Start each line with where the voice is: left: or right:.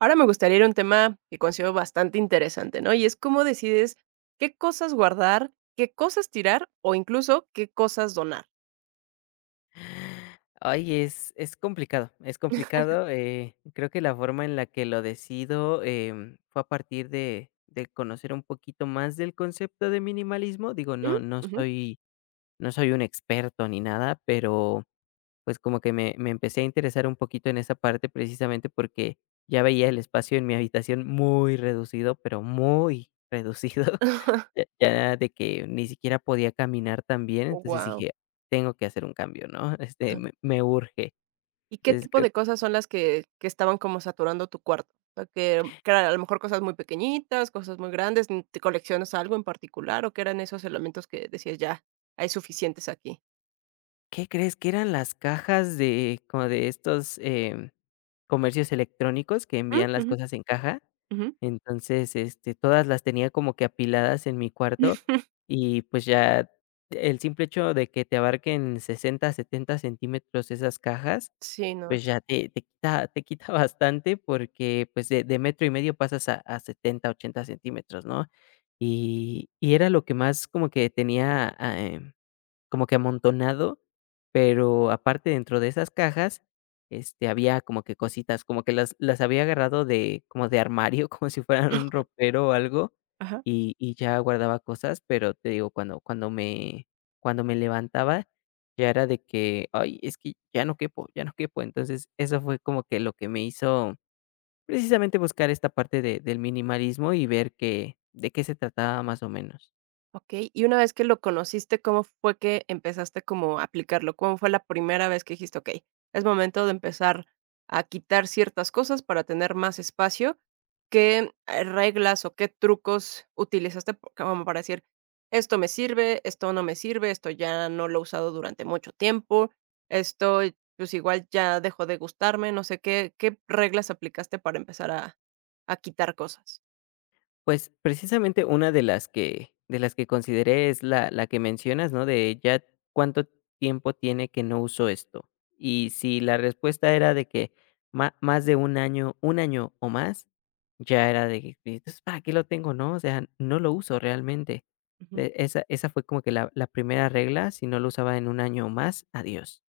right: Ahora me gustaría ir a un tema que considero bastante interesante, ¿no? Y es cómo decides qué cosas guardar, qué cosas tirar o incluso qué cosas donar.
left: Ay, es complicado, es complicado, creo que la forma en la que lo decido, fue a partir de conocer un poquito más del concepto de minimalismo. Digo,
right: ¿Mm?
left: no no
right: Ujú.
left: soy no soy un experto ni nada, pero, pues, como que me empecé a interesar un poquito en esa parte precisamente porque ya veía el espacio en mi habitación muy reducido, pero muy reducido. Ya de que ni siquiera podía caminar tan bien, entonces
right: Guau.
left: dije: "Tengo que hacer un cambio", ¿no? Me urge.
right: ¿Y qué
left: Entonces
right: tipo
left: creo,
right: de cosas son las que estaban como saturando tu cuarto? O sea, que eran a lo mejor cosas muy pequeñitas, cosas muy grandes, ¿te coleccionas algo en particular o qué eran esos elementos que decías ya, hay suficientes aquí?
left: ¿qué crees? Que eran las cajas de como de estos, comercios electrónicos que
right: Mm,
left: envían las
right: ujú,
left: cosas en caja.
right: ujú.
left: Entonces, todas las tenía como que apiladas en mi cuarto y, pues, ya el simple hecho de que te abarquen 60, 70 centímetros esas cajas,
right: Sí, no.
left: pues ya te quita bastante porque, pues, de metro y medio pasas a 70 u 80 centímetros, ¿no? Y era lo que más como que tenía, como que amontonado, pero aparte dentro de esas cajas, había como que cositas, como que las había agarrado de como de armario, como si fueran un ropero o algo,
right: Ajá.
left: y ya guardaba cosas, pero te digo, cuando me levantaba, ya era de que: "Ay, es que ya no quepo, ya no quepo". Entonces, eso fue como que lo que me hizo precisamente buscar esta parte de del minimalismo y ver que de qué se trataba más o menos.
right: Okey, y una vez que lo conociste, ¿cómo fue que empezaste como a aplicarlo? ¿Cómo fue la primera vez que dijiste: "Okey, es momento de empezar a quitar ciertas cosas para tener más espacio"? ¿Qué, reglas o qué trucos utilizaste po como para decir: "Esto me sirve, esto no me sirve, esto ya no lo he usado durante mucho tiempo, esto, pues, igual ya dejó de gustarme"? No sé, ¿qué reglas aplicaste para empezar a quitar cosas?
left: Pues, precisamente una de las que consideré es la que mencionas, ¿no? De ya cuánto tiempo tiene que no uso esto. Y si la respuesta era de que ma más de un año, un año o más, ya era de que, entonces, ¿para qué lo tengo, no? O sea, no lo uso realmente.
right: Ujú.
left: Esa fue como que la primera regla, si no lo usaba en un año o más, adiós.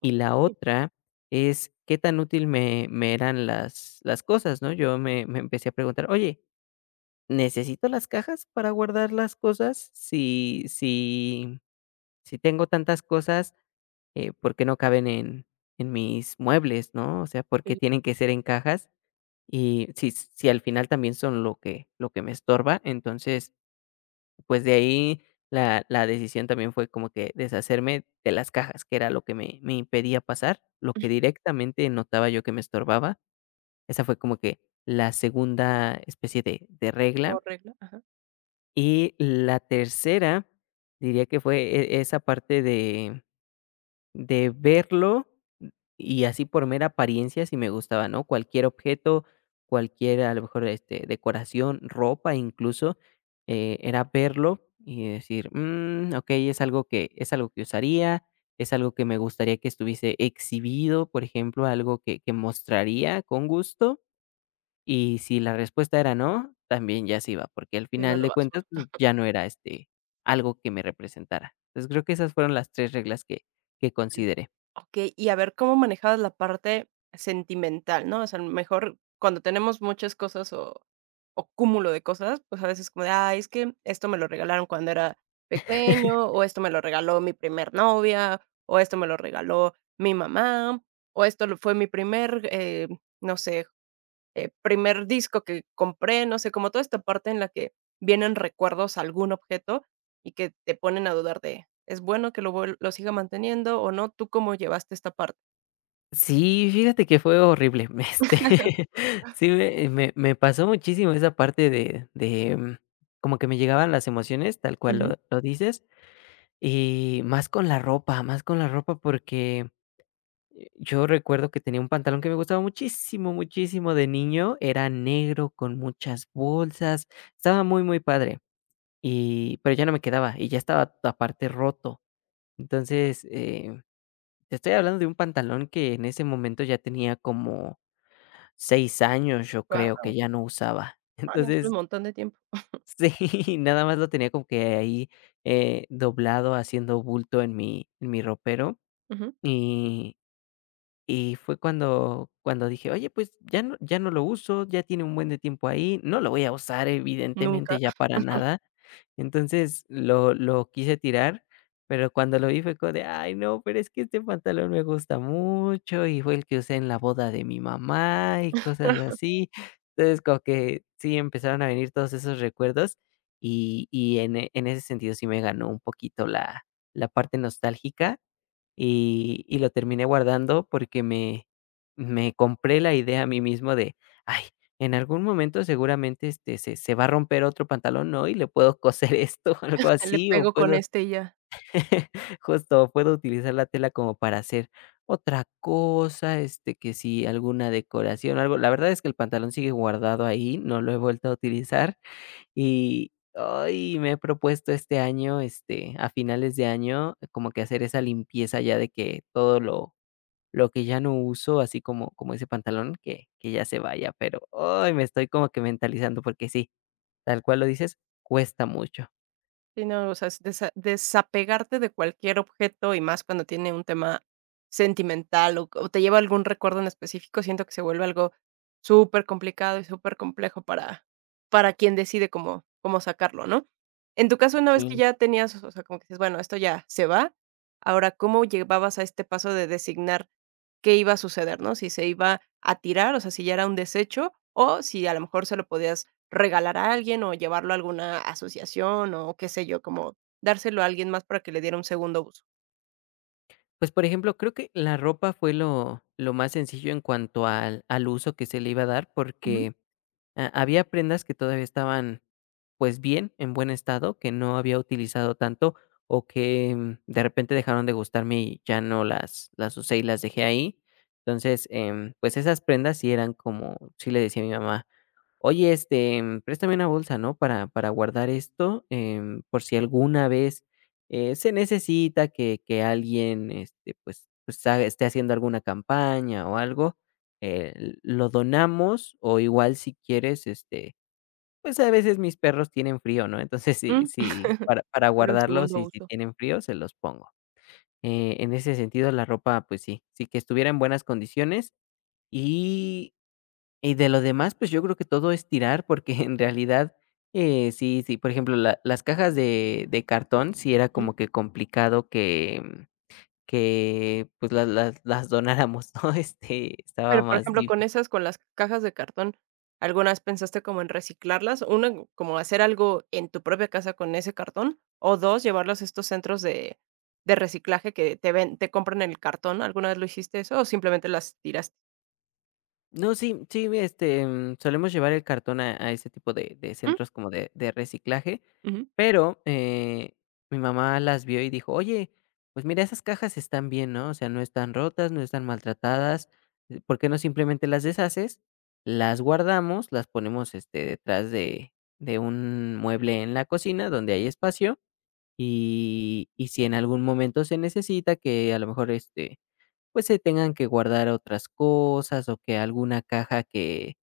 left: Y la
right: Okey.
left: otra es qué tan útil me eran las cosas, ¿no? Yo me empecé a preguntar: "Oye, ¿necesito las cajas para guardar las cosas? Si si tengo tantas cosas, ¿por qué no caben en mis muebles, no? O sea, ¿por qué tienen que ser en cajas? Y si al final también son lo que me estorba, entonces, pues, de ahí la decisión también fue como que deshacerme de las cajas, que era lo que me impedía pasar, lo que directamente notaba yo que me estorbaba. Esa fue como que la segunda especie de regla.
right: ¿Como regla? Ajá,
left: Y la tercera, diría que fue esa parte de verlo y así por mera apariencia, si me gustaba, ¿no? Cualquier objeto, cualquier, a lo mejor, decoración, ropa incluso, era verlo y decir: "Mm, okey, es algo que usaría, es algo que me gustaría que estuviese exhibido", por ejemplo, algo que mostraría con gusto. Y si la respuesta era no, también ya se iba, porque al
right: lleva a
left: final
right: la
left: de cuentas,
right: basura.
left: pues, ya no era, algo que me representara. Entonces, creo que esas fueron las 3 reglas que
right: Okey.
left: consideré.
right: Okey, y a ver, ¿cómo manejabas la parte sentimental, no? O sea, a lo mejor cuando tenemos muchas cosas o cúmulo de cosas, pues, a veces como de: "Ay, es que esto me lo regalaron cuando era pequeño, o esto me lo regaló mi primer novia, o esto me lo regaló mi mamá, o esto lo fue mi primer, no sé" primer disco que compré, no sé, como toda esta parte en la que vienen recuerdos a algún objeto y que te ponen a dudar de, ¿es bueno que lo vuel lo siga manteniendo o no? ¿Tú cómo llevaste esta parte?
left: Sí, fíjate que fue horrible, sí me pasó muchísimo esa parte de como que me llegaban las emociones, tal cual
right: Ujú.
left: lo dices, y más con la ropa, más con la ropa porque yo recuerdo que tenía un pantalón que me gustaba muchísimo, muchísimo de niño, era negro con muchas bolsas, estaba muy, muy padre, y pero ya no me quedaba y ya estaba aparte roto. Entonces, te estoy hablando de un pantalón que en ese momento ya tenía como 6 años, yo creo que ya no usaba.
right: Ah, no, es un
left: Entonces,
right: montón de tiempo.
left: sí, nada más lo tenía como que ahí, doblado haciendo bulto en mi ropero,
right: Ujú.
left: y Y fue cuando dije: "Oye, pues ya no, ya no lo uso, ya tiene un buen de tiempo ahí, no lo voy a usar evidentemente
right: Nunca.
left: ya para nada". Entonces lo quise tirar, pero cuando lo vi fue como de: "Ay no, pero es que este pantalón me gusta mucho y fue el que usé en la boda de mi mamá", y cosas así. Entonces, como que sí empezaron a venir todos esos recuerdos y en en ese sentido sí me ganó un poquito la parte nostálgica. Y lo terminé guardando porque me compré la idea a mí mismo de: "Ay, en algún momento seguramente, se va a romper otro pantalón, ¿no? Y le puedo coser esto", algo
right: Le
left: así, o
right: pego con
left: puedo
right: este y ya.
left: justo, puedo utilizar la tela como para hacer otra cosa, que si alguna decoración, algo. La verdad es que el pantalón sigue guardado ahí, no lo he vuelto a utilizar. Y, hoy me he propuesto este año, a finales de año, como que hacer esa limpieza ya de que todo lo que ya no uso, así como como ese pantalón, que ya se vaya, pero, hoy me estoy como que mentalizando, porque sí, tal cual lo dices, cuesta mucho.
right: Sí, no, o sea, es desa desapegarte de cualquier objeto, y más cuando tiene un tema sentimental, o te lleva algún recuerdo en específico, siento que se vuelve algo súper complicado y súper complejo para quien decide cómo sacarlo, ¿no? En tu caso, una vez que
left: Sí.
right: ya tenías, o sea, como que dices: "Bueno, esto ya se va", ahora, ¿cómo llevabas a este paso de designar qué iba a suceder, no? Si se iba a tirar, o sea, si ya era un desecho, o si a lo mejor se lo podías regalar a alguien o llevarlo a alguna asociación o qué sé yo, como dárselo a alguien más para que le diera un segundo uso.
left: Pues, por ejemplo, creo que la ropa fue lo más sencillo en cuanto al uso que se le iba a dar,
right: Ujú.
left: porque Ha había prendas que todavía estaban, pues, bien, en buen estado, que no había utilizado tanto, o que, de repente dejaron de gustarme y ya no las usé y las dejé ahí. Entonces, pues, esas prendas sí eran como, sí le decía a mi mamá: "Oye, préstame una bolsa, ¿no? Para guardar esto, por si alguna vez se necesita que alguien, pues, esté haciendo alguna campaña o algo, lo donamos, o igual si quieres, pues a veces mis perros tienen frío, ¿no? Entonces, sí,
right: Mm.
left: sí, para
right: Era un
left: guardarlos
right: segundo
left: y si
right: uso.
left: tienen frío, se los pongo. En ese sentido, la ropa, pues sí, sí que estuviera en buenas condiciones, y y de lo demás, pues, yo creo que todo es tirar, porque en realidad, sí sí, por ejemplo, la las cajas de cartón, sí era
right: Ujú.
left: como que complicado que, pues, las las donáramos, ¿no? Estaba
right: Pero, por
left: más
right: ejemplo,
left: dif...
right: con esas, con las cajas de cartón, ¿algunas pensaste como en reciclarlas? Una, como hacer algo en tu propia casa con ese cartón, o 2 llevarlos a estos centros de reciclaje que te ven te compran el cartón, ¿alguna vez lo hiciste eso o simplemente las tiraste?
left: No, sí, sí, solemos llevar el cartón a ese tipo de
right: Mm,
left: centros como de reciclaje,
right: ujú.
left: pero, mi mamá las vio y dijo: "Oye, pues mira, esas cajas están bien, ¿no? O sea, no están rotas, no están maltratadas, ¿por qué no simplemente las deshaces, las guardamos, las ponemos, detrás de un mueble en la cocina donde hay espacio? Y si en algún momento se necesita que a lo mejor, pues, se tengan que guardar otras cosas, o que alguna caja que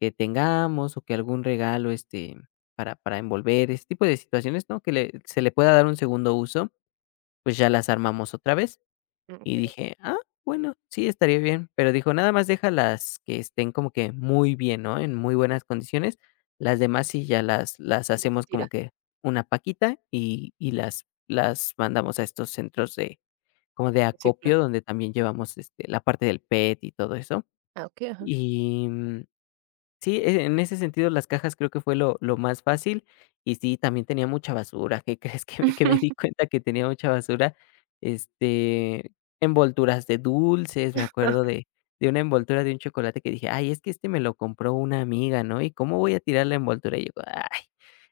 left: tengamos, o que algún regalo, para envolver, ese tipo de situaciones, ¿no? Que le se le pueda dar un segundo uso, pues, ya las armamos otra vez".
right: Mm,
left: Y dije: "Ah, bueno, sí, estaría bien". Pero dijo: "Nada más deja las que estén como que muy bien, ¿no? En muy buenas condiciones. Las demás sí ya las
right: las
left: hacemos como
right: tiras,
left: que una paquita, y las mandamos a estos centros de como de acopio,
right: recicla.
left: donde también llevamos, la parte del PET y todo eso".
right: Ah, okey, ajá.
left: Y, sí, en ese sentido, las cajas creo que fue lo más fácil, y sí, también tenía mucha basura, ¿qué crees? Que me di cuenta que tenía mucha basura, este, envolturas de dulces, me acuerdo de una envoltura de un chocolate que dije: "Ay, es que este me lo compró una amiga, ¿no? ¿Y cómo voy a tirar la envoltura?" Y yo, ay,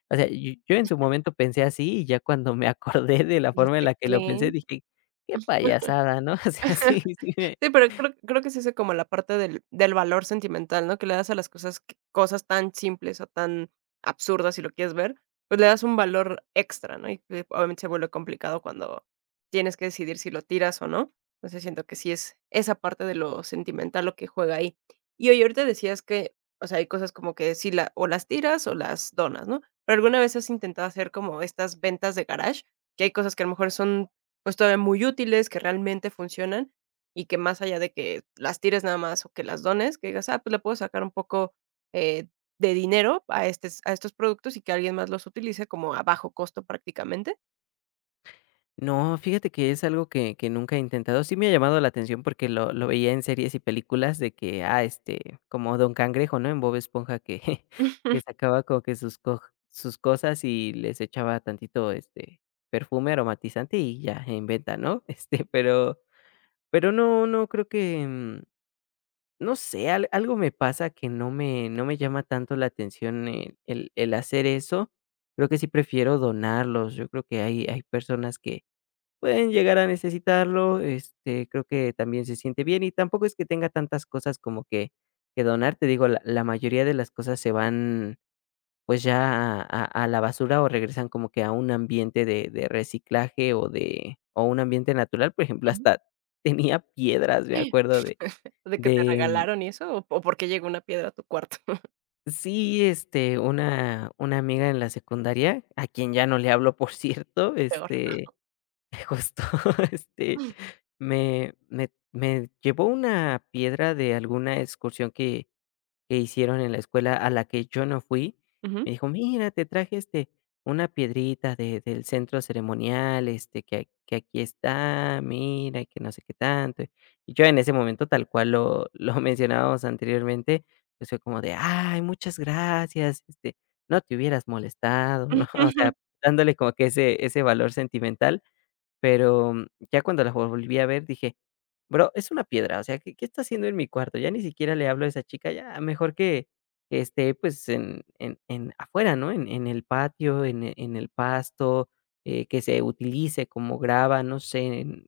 left: o sea, yo en su momento pensé así, y ya cuando me acordé de la forma en
right: Dijiste
left: la que lo pensé,
right: ¿qué?
left: dije: "Qué payasada", ¿no? O sea, sí, sí...
right: Sí, pero creo que es ese como la parte del valor sentimental, ¿no? Que le das a las cosas q cosas tan simples o tan absurdas, si lo quieres ver, pues le das un valor extra, ¿no? Y que obviamente se vuelve complicado cuando tienes que decidir si lo tiras o no. Entonces, siento que sí es esa parte de lo sentimental lo que juega ahí. Y oye, ahorita decías que, o sea, hay cosas como que sí la o las tiras o las donas, ¿no? Pero, ¿alguna vez has intentado hacer como estas ventas de garage? Que hay cosas que a lo mejor son, pues, todavía muy útiles, que realmente funcionan, y que más allá de que las tires nada más o que las dones, que digas: "Ah, pues le puedo sacar un poco, eh, de dinero a estes a estos productos y que alguien más los utilice como a bajo costo prácticamente".
left: No, fíjate que es algo que nunca he intentado. Sí me ha llamado la atención porque lo veía en series y películas de que, como Don Cangrejo, ¿no? En Bob Esponja que que sacaba como que sus cosas y les echaba tantito, perfume aromatizante y ya, en venta, ¿no? Este, pero pero no, no creo que, no sé, al algo me pasa que no me llama tanto la atención el hacer eso. Creo que sí prefiero donarlos. Yo creo que hay personas que pueden llegar a necesitarlo, creo que también se siente bien y tampoco es que tenga tantas cosas como que donar, te digo, la mayoría de las cosas se van, pues, ya a la basura o regresan como que a un ambiente de reciclaje o de, o un ambiente natural, por ejemplo,
right: Ujú.
left: hasta tenía piedras, me acuerdo
right: De que te
left: de
right: regalaron y eso, o porque llegó una piedra a tu cuarto.
left: sí, una amiga en la secundaria, a quien ya no le hablo, por cierto,
right: Peor.
left: justo, este, me llevó una piedra de alguna excursión que hicieron en la escuela a la que yo no fui.
right: Ujú.
left: Me dijo: "Mira, te traje, una piedrita de del centro ceremonial, que aquí está, mira, y que no sé qué tanto". Y yo en ese momento, tal cual lo mencionábamos anteriormente, pues, fue como de: "Ay, muchas gracias, no te hubieras molestado", ¿no? O sea, dándole como que ese valor sentimental. Pero, ya cuando la volví a ver, dije: "Bro, es una piedra, o sea, ¿qué está haciendo en mi cuarto?". Ya ni siquiera le hablo a esa chica, ya mejor que esté, pues, en afuera, ¿no? En el patio, en el pasto, que se utilice como grava, no sé, en...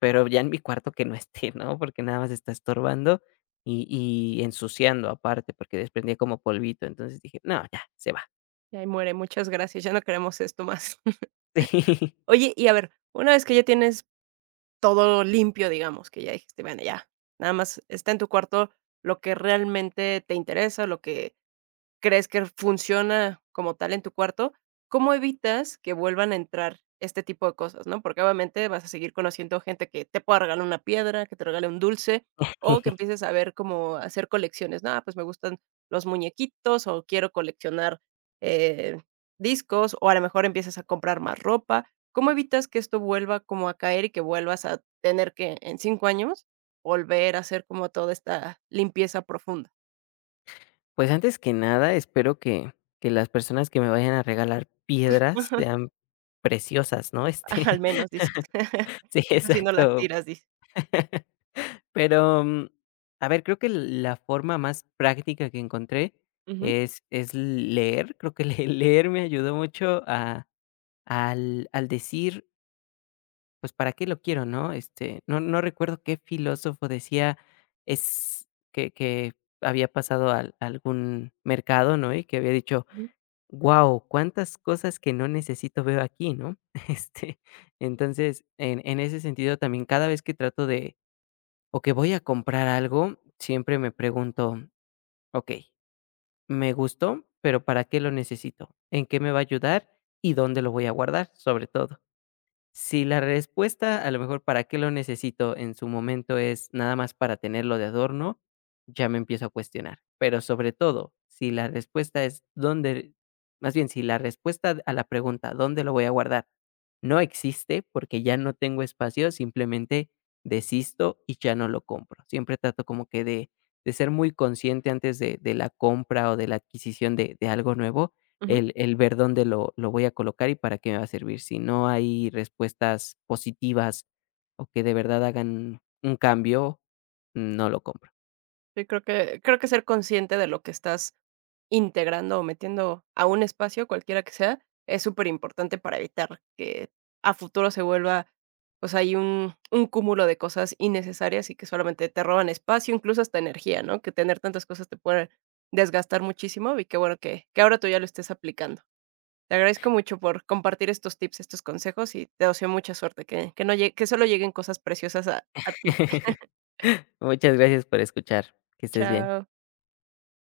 left: pero ya en mi cuarto que no esté, ¿no? Porque nada más está estorbando y ensuciando aparte, porque desprendía como polvito. Entonces dije: "No, ya, se va".
right: Y ahí muere, muchas gracias, ya no queremos esto más. Oye, y a ver, una vez que ya tienes todo limpio, digamos, que ya dijiste: "Bueno, ya, nada más está en tu cuarto lo que realmente te interesa, lo que crees que funciona como tal en tu cuarto, ¿cómo evitas que vuelvan a entrar este tipo de cosas, no? Porque obviamente vas a seguir conociendo gente que te pueda regalar una piedra, que te regale un dulce o que empieces a ver cómo hacer colecciones, ¿no? Ah, pues me gustan los muñequitos o quiero coleccionar, eh, discos o a lo mejor empiezas a comprar más ropa. ¿Cómo evitas que esto vuelva como a caer y que vuelvas a tener que en 5 años volver a hacer como toda esta limpieza profunda?
left: Pues, antes que nada, espero que las personas que me vayan a regalar piedras sean preciosas, ¿no?
right: Al menos dices.
left: Sí,
right: Así no las
left: exacto.
right: tiras, dice.
left: Pero, a ver, creo que la forma más práctica que encontré
right: Ujú,
left: es leer. Creo que le leer me ayudó mucho a al al decir, pues, ¿para qué lo quiero, no? No no recuerdo qué filósofo decía, es que había pasado al a algún mercado, ¿no? Y que había dicho:
right: ujú,
left: "Wow, cuántas cosas que no necesito veo aquí", ¿no? Este, entonces, en ese sentido también, cada vez que trato de, o que voy a comprar algo, siempre me pregunto: "Okey, me gustó, pero ¿para qué lo necesito? ¿En qué me va a ayudar? ¿Y dónde lo voy a guardar?", sobre todo. Si la respuesta a lo mejor para qué lo necesito en su momento es nada más para tenerlo de adorno, ya me empiezo a cuestionar. Pero sobre todo, si la respuesta es dónde, más bien si la respuesta a la pregunta ¿dónde lo voy a guardar? No existe porque ya no tengo espacio, simplemente desisto y ya no lo compro. Siempre trato como que de ser muy consciente antes de la compra o de la adquisición de algo nuevo,
right: ujú.
left: el ver dónde lo voy a colocar y para qué me va a servir. Si no hay respuestas positivas o que de verdad hagan un cambio, no lo compro.
right: Sí, creo que ser consciente de lo que estás integrando o metiendo a un espacio, cualquiera que sea, es súper importante para evitar que a futuro se vuelva, pues, hay un cúmulo de cosas innecesarias y que solamente te roban espacio, incluso hasta energía, ¿no? Que tener tantas cosas te puede desgastar muchísimo y qué bueno que ahora tú ya lo estés aplicando. Te agradezco mucho por compartir estos tips, estos consejos y te deseo mucha suerte, que no llegue que solo lleguen cosas preciosas a ti.
left: Muchas gracias por escuchar. Que estés bien.
right: Chao.